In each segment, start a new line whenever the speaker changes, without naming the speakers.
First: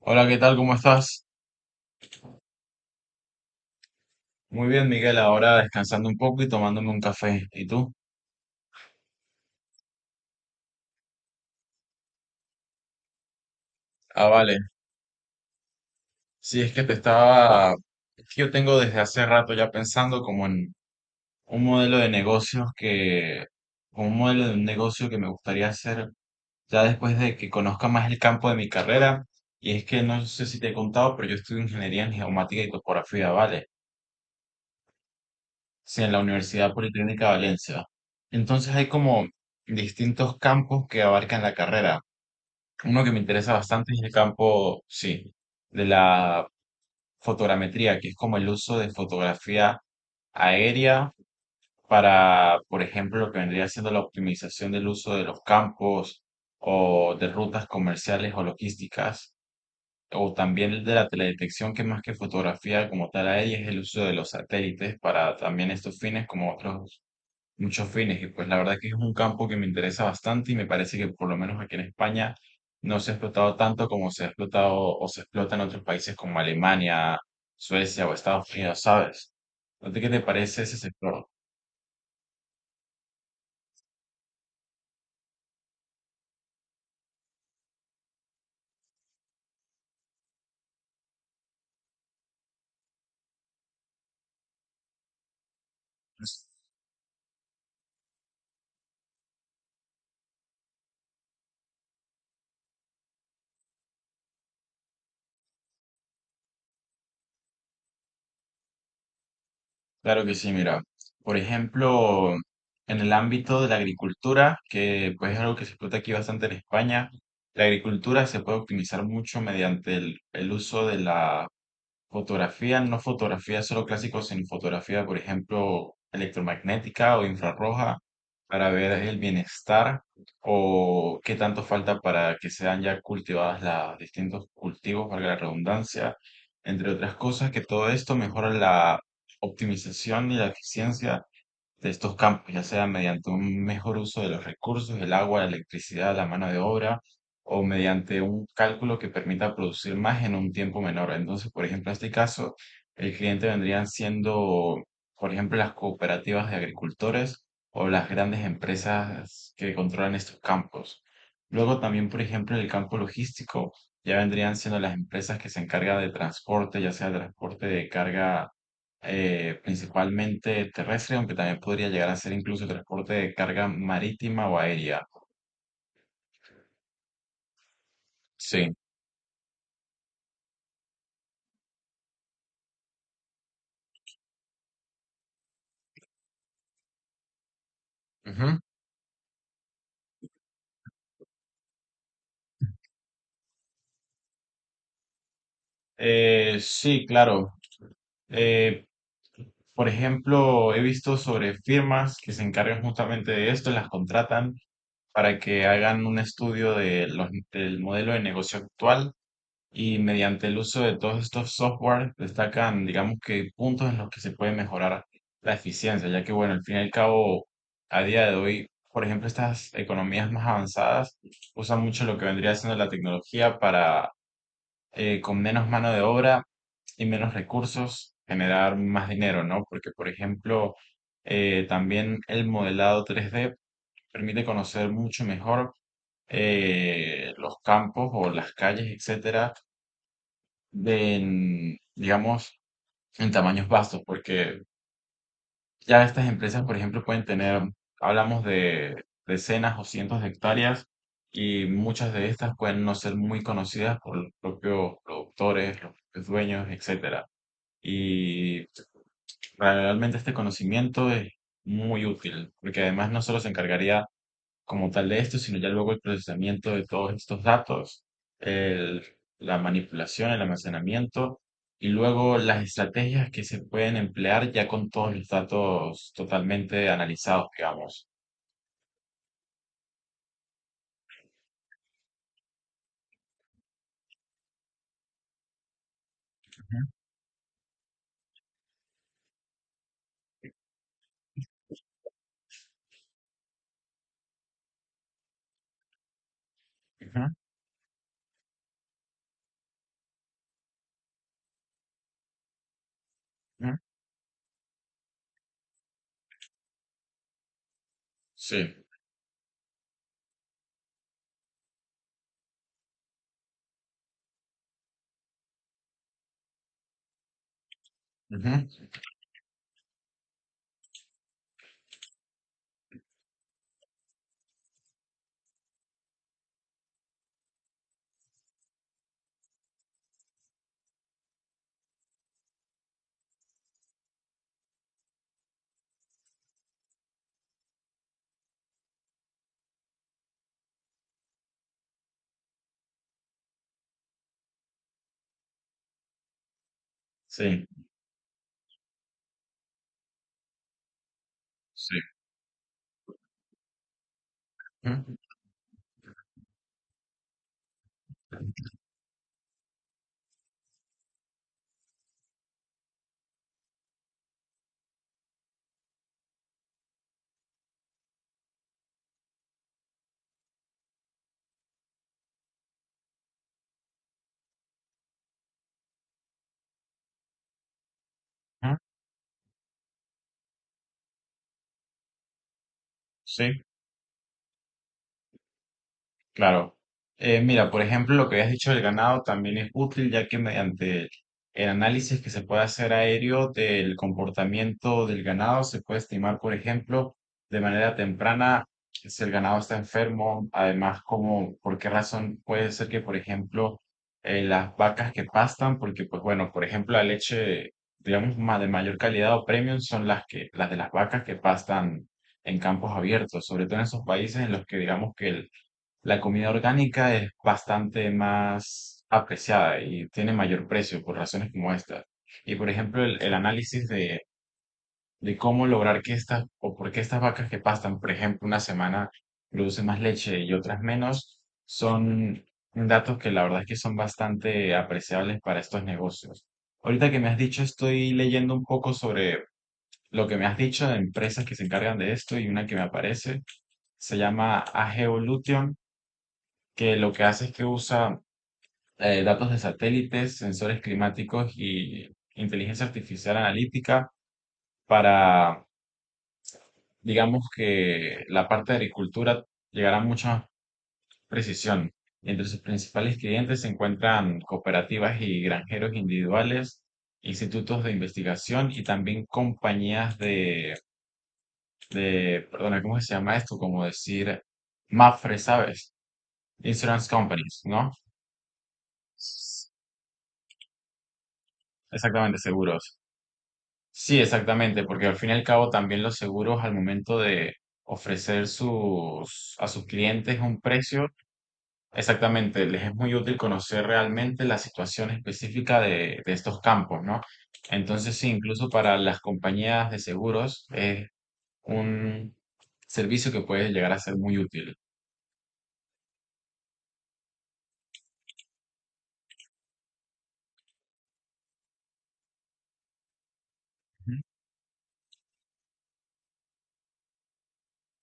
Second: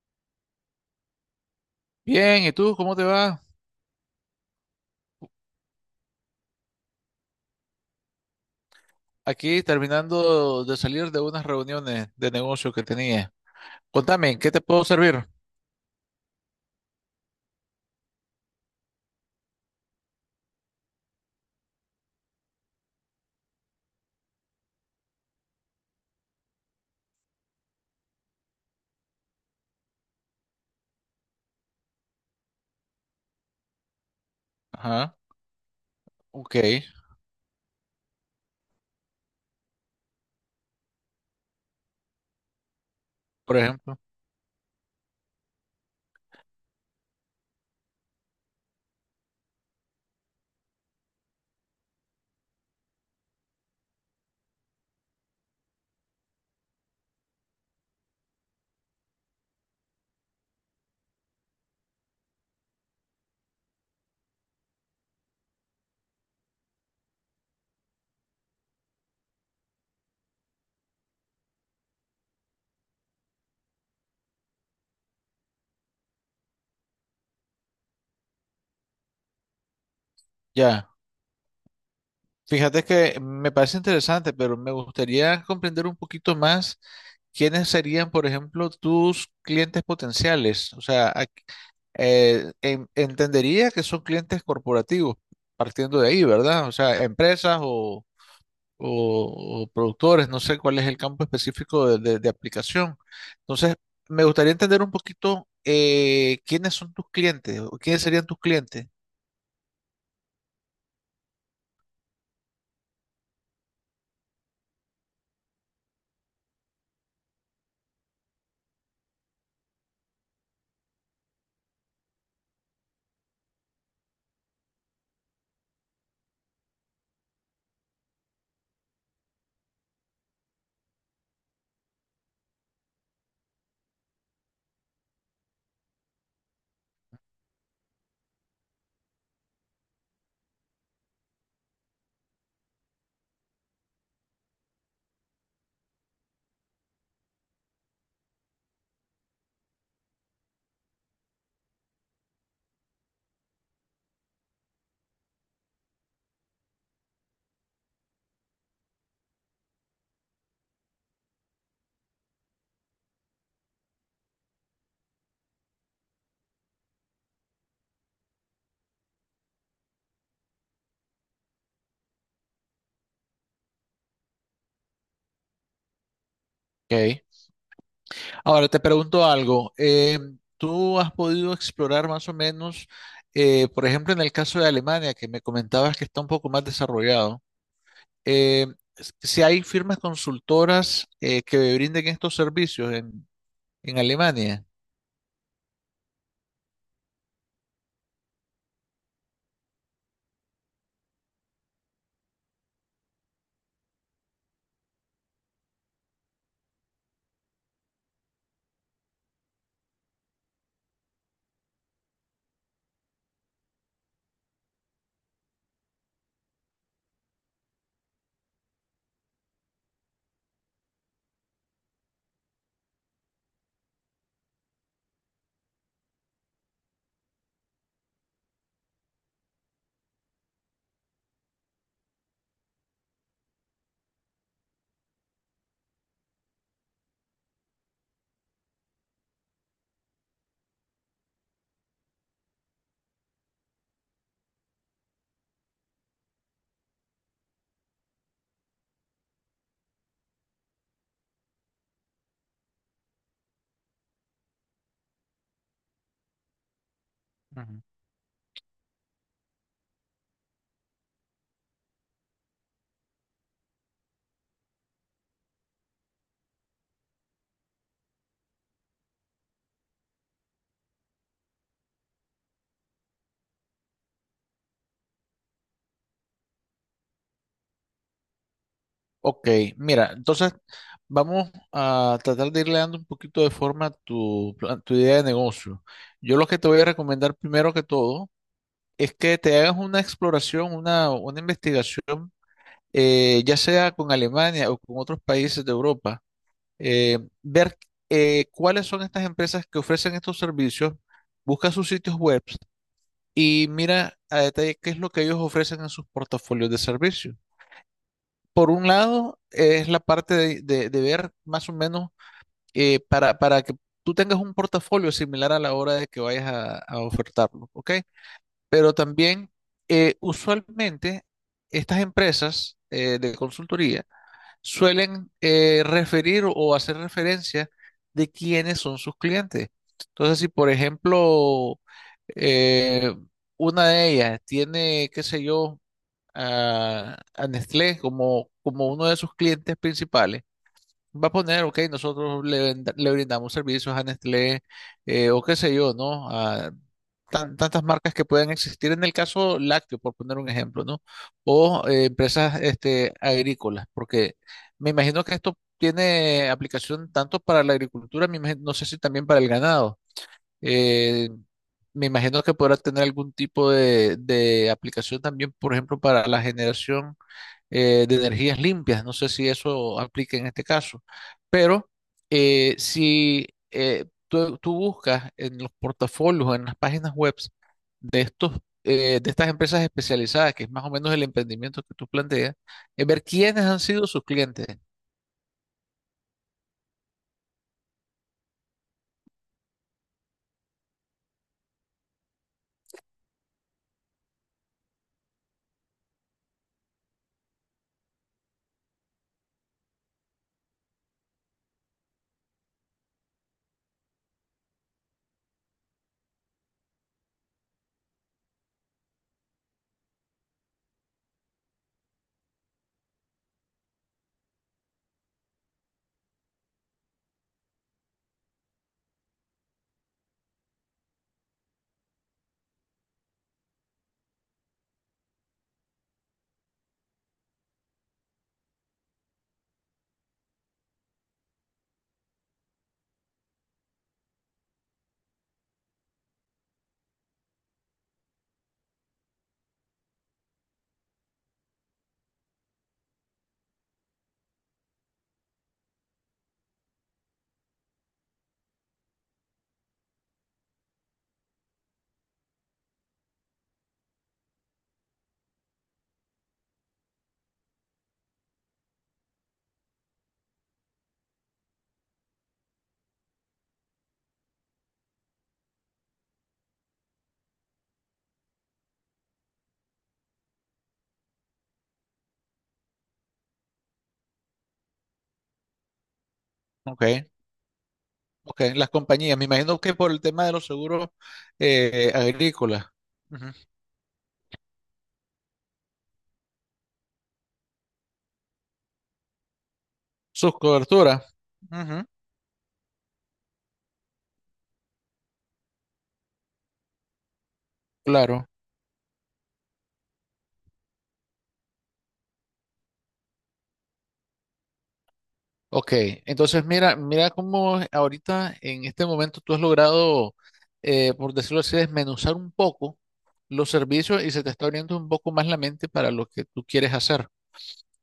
Hola, ¿qué tal? ¿Cómo estás?
Bien, ¿y tú cómo te va?
Muy bien, Miguel. Ahora descansando un poco y tomándome un café. ¿Y tú?
Aquí terminando de salir de unas reuniones de negocio que tenía.
Ah,
Contame, ¿en ¿qué
vale.
te puedo servir?
Sí, es que te estaba... es que yo tengo desde hace rato ya pensando como en un modelo de negocios que... un modelo de un negocio que me gustaría hacer ya después de que conozca más el campo de mi carrera. Y es que no sé si te he contado, pero yo estudio ingeniería en geomática y topografía, ¿vale?
Ajá,
Sí, en la
ok,
Universidad Politécnica de Valencia. Entonces hay como distintos campos que abarcan la carrera. Uno que me interesa
por
bastante
ejemplo.
es el campo, sí, de la fotogrametría, que es como el uso de fotografía aérea para, por ejemplo, lo que vendría siendo la optimización del uso de los campos o de rutas comerciales o logísticas, o también el de la teledetección, que más que fotografía como tal aérea es el uso de los satélites para también estos fines, como otros muchos fines. Y pues la verdad que es un campo que me interesa bastante y me parece que por lo menos aquí en España no se ha explotado tanto como se ha explotado o se explota en otros países como Alemania, Suecia o Estados Unidos, ¿sabes? Entonces, ¿qué te parece ese
Ya,
sector?
fíjate que me parece interesante, pero me gustaría comprender un poquito más quiénes serían, por ejemplo, tus clientes potenciales. O sea, entendería que son clientes corporativos, partiendo de ahí, ¿verdad? O sea, empresas o, productores, no sé cuál es el campo específico de aplicación. Entonces, me gustaría entender un poquito quiénes son tus clientes o quiénes serían tus clientes.
Claro que sí, mira. Por ejemplo, en el ámbito de la agricultura, que pues es algo que se explota aquí bastante en España, la agricultura se puede optimizar mucho mediante el uso de la fotografía, no fotografía solo clásico, sino fotografía, por ejemplo, electromagnética o infrarroja para ver el bienestar o qué tanto falta para que sean ya cultivadas los distintos cultivos, valga la redundancia, entre otras cosas, que todo esto mejora la optimización y la eficiencia de estos campos, ya sea mediante un mejor uso de los recursos, el agua, la electricidad, la mano de obra, o mediante un cálculo que permita producir más en un tiempo menor. Entonces, por ejemplo, en este caso, el cliente vendrían siendo, por ejemplo, las cooperativas de agricultores o las grandes empresas que controlan estos campos. Luego también, por ejemplo, en el campo logístico, ya vendrían siendo las empresas que se encargan de transporte, ya sea transporte de carga principalmente terrestre, aunque también podría llegar a ser incluso transporte de carga marítima o aérea.
Ok. Ahora
Sí.
te pregunto algo. ¿Tú has podido explorar más o menos, por ejemplo, en el caso de Alemania, que me comentabas que está un poco más desarrollado,
Ujú.
eh, si hay firmas consultoras que brinden estos servicios en Alemania?
Sí, claro. Eh, por ejemplo, he visto sobre firmas que se encargan justamente de esto, las contratan para que hagan un estudio de del modelo de negocio actual y mediante el uso de todos estos softwares destacan, digamos que puntos en los que se puede mejorar la eficiencia, ya que bueno, al fin y al cabo, a día de hoy, por ejemplo, estas economías más avanzadas usan mucho lo que vendría siendo la tecnología para con menos mano de obra y menos recursos generar más dinero, ¿no? Porque, por ejemplo, también el modelado tres d permite conocer mucho mejor los campos o las calles, etcétera de en, digamos, en tamaños vastos, porque ya estas empresas, por ejemplo, pueden tener, hablamos de decenas o cientos de hectáreas y muchas de estas pueden no ser muy conocidas por los propios productores, los propios dueños, etcétera. Y realmente este conocimiento es muy útil, porque además no solo se encargaría como tal de esto, sino ya luego el procesamiento de todos estos datos, el- la manipulación, el almacenamiento y luego las estrategias que se pueden emplear ya con todos los datos totalmente analizados, digamos.
Ok, mira, entonces vamos a tratar de irle dando un poquito de forma a tu, tu idea de negocio. Yo lo que te
Ujú,
voy a recomendar primero que todo es que te hagas una exploración, una investigación, ya sea con Alemania o con otros países de Europa,
ujú,
ver cuáles son estas empresas que ofrecen estos servicios, busca sus sitios web y
ujú.
mira a detalle qué es lo que ellos ofrecen en sus portafolios de servicios por
Sí,
un lado, es la parte de ver más o menos para que tú tengas un portafolio similar a la hora de que vayas a ofertarlo, ¿ok?
ujú,
Pero también, usualmente, estas empresas de consultoría suelen referir o hacer referencia de quiénes son sus clientes. Entonces, si por ejemplo, eh, una de ellas tiene, qué sé yo, a Nestlé como, como uno de sus clientes principales. Va a poner, ok, nosotros le, le brindamos servicios a Nestlé o qué sé yo, ¿no? A
sí,
tantas marcas que pueden existir en el caso lácteo, por poner un ejemplo, ¿no? O
sí,
empresas este, agrícolas, porque me
ujú,
imagino que esto tiene aplicación tanto para la agricultura, no sé si también para el ganado. Eh, Me imagino que podrá tener algún tipo de aplicación también, por ejemplo, para la generación de energías limpias. No sé si eso aplica en este caso, pero si tú, tú buscas en los portafolios, en las páginas web de estos,
ujú,
de estas empresas especializadas, que es más o menos el emprendimiento que tú planteas, es ver
sí.
quiénes han sido sus clientes.
Claro. Mira, por ejemplo, lo que habías dicho del ganado también es útil, ya que mediante el análisis que se puede hacer aéreo del comportamiento del ganado, se puede estimar, por ejemplo, de manera temprana si el ganado está enfermo, además, como, por qué razón puede ser que, por ejemplo, las vacas que pastan, porque, pues bueno, por ejemplo, la leche, digamos, más de mayor calidad o premium son las que, las de las vacas que pastan en campos abiertos, sobre todo en esos países en los que digamos que el la comida orgánica es bastante más apreciada y tiene mayor precio por razones como estas. Y por ejemplo, el análisis de cómo lograr que estas, o por qué estas vacas que pastan, por ejemplo, una semana producen más leche y otras menos, son datos que la verdad es que son bastante apreciables para estos negocios. Ahorita que me has dicho, estoy leyendo un poco sobre lo que me has dicho de empresas que se encargan de esto y una que me aparece se llama AG que lo que hace es que usa datos de satélites, sensores climáticos y inteligencia artificial analítica para, digamos que la parte de agricultura llegará a mucha precisión. Entre sus principales clientes se encuentran cooperativas y granjeros individuales, institutos de investigación y también compañías de, perdona, ¿cómo se llama esto? Como decir, MAFRE, ¿sabes?
Ok,
Insurance companies, ¿no?
ok, las compañías. Me imagino que por el tema de los seguros
Exactamente,
agrícolas.
seguros. Sí, exactamente, porque al fin y al cabo también los seguros al momento de ofrecer sus, a sus clientes
Sus
un precio,
coberturas. Ujú,
exactamente, les es muy útil conocer realmente la situación específica de estos campos, ¿no? Entonces, sí,
claro.
incluso para las compañías de seguros es un servicio que puede llegar a ser muy útil.
Ok. Entonces, mira, mira cómo ahorita, en este momento, tú has logrado, por decirlo así, desmenuzar un poco los
Ujú.
servicios y se te está abriendo un poco más la mente para lo que tú quieres hacer.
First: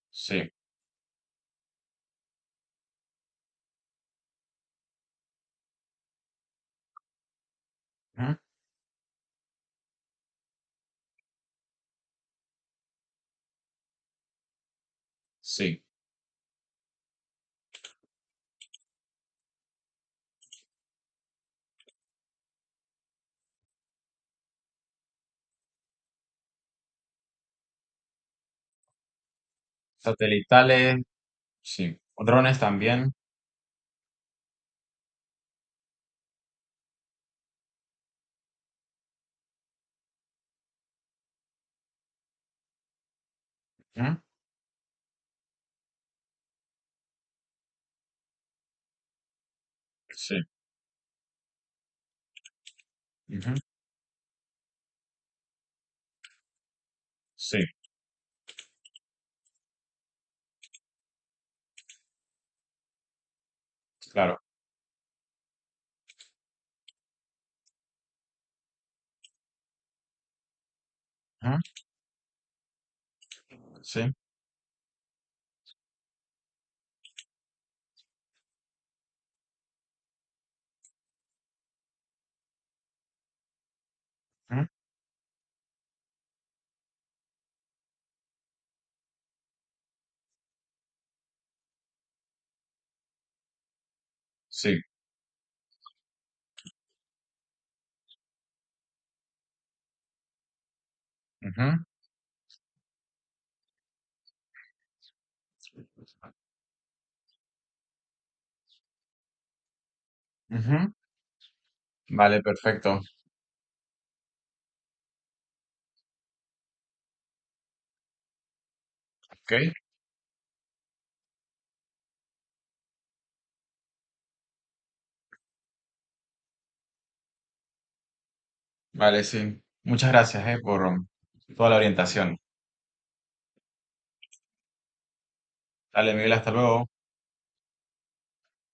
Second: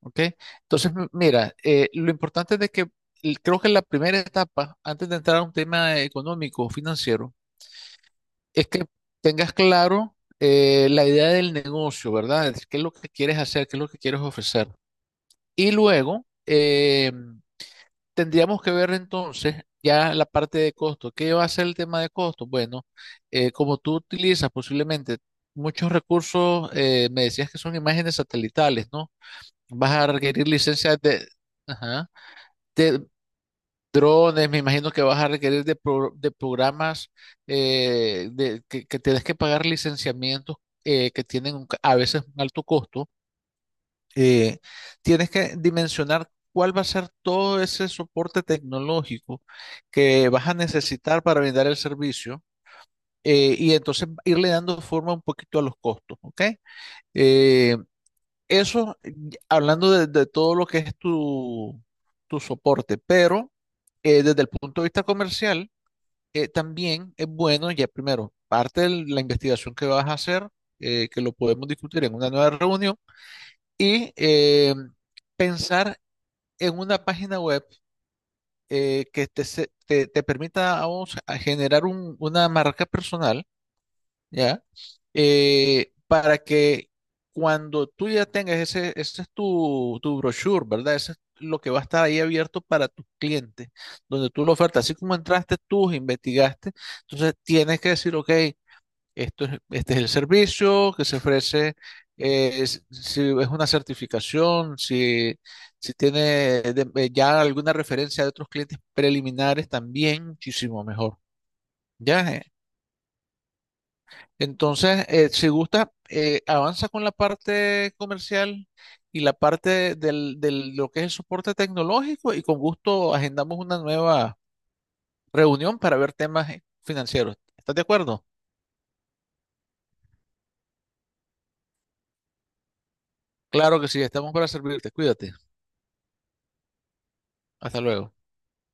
Ok.
Sí,
Entonces, mira, lo importante es de que creo que la primera etapa, antes de entrar a un tema económico o financiero,
ujú,
es que tengas claro la idea del negocio, ¿verdad? Es ¿qué es lo que quieres hacer? ¿Qué es lo que quieres ofrecer? Y
sí.
luego tendríamos que ver entonces ya la parte de costo. ¿Qué va a ser el tema de costo? Bueno, como tú utilizas posiblemente muchos recursos, me decías que son imágenes satelitales, ¿no? Vas a requerir licencias
Satelitales,
de,
sí.
ajá,
Drones
de
también.
drones, me imagino que vas a requerir de, de programas de, que tienes que pagar licenciamientos que tienen un a veces un alto costo
Ujú.
eh, tienes que dimensionar cuál va a ser todo ese soporte tecnológico que
Sí,
vas a necesitar para brindar el servicio
ujú,
y entonces irle dando forma un poquito a los costos, ¿ok?
sí,
Eh, eso, hablando de todo lo que es tu, tu soporte, pero
claro.
desde el punto de vista comercial, también es bueno, ya primero, parte de la investigación que vas a hacer, que lo
Ujú.
podemos discutir en una nueva reunión,
Sí.
y pensar en una página web que te, te, te permita a vos a generar una marca personal, ¿ya? Para que cuando tú ya tengas ese, ese es tu, tu brochure, ¿verdad? Ese es lo que va a estar ahí abierto para tus clientes, donde tú lo
Sí.
ofertas. Así como entraste tú, investigaste, entonces tienes que decir, ok. Este es el servicio que se ofrece,
Ujú,
si es una certificación, si, si tiene ya alguna referencia de otros clientes preliminares, también muchísimo
ujú.
mejor. ¿Ya?
Vale, perfecto.
Entonces, si gusta, avanza con la parte comercial y la
Ok.
parte lo que es el soporte tecnológico y con gusto agendamos una nueva reunión para ver temas financieros. ¿Estás de acuerdo?
Vale, sí. Muchas gracias, por toda la orientación.
Claro que sí, estamos para servirte. Cuídate.
Dale, Miguel, hasta luego.
Hasta luego.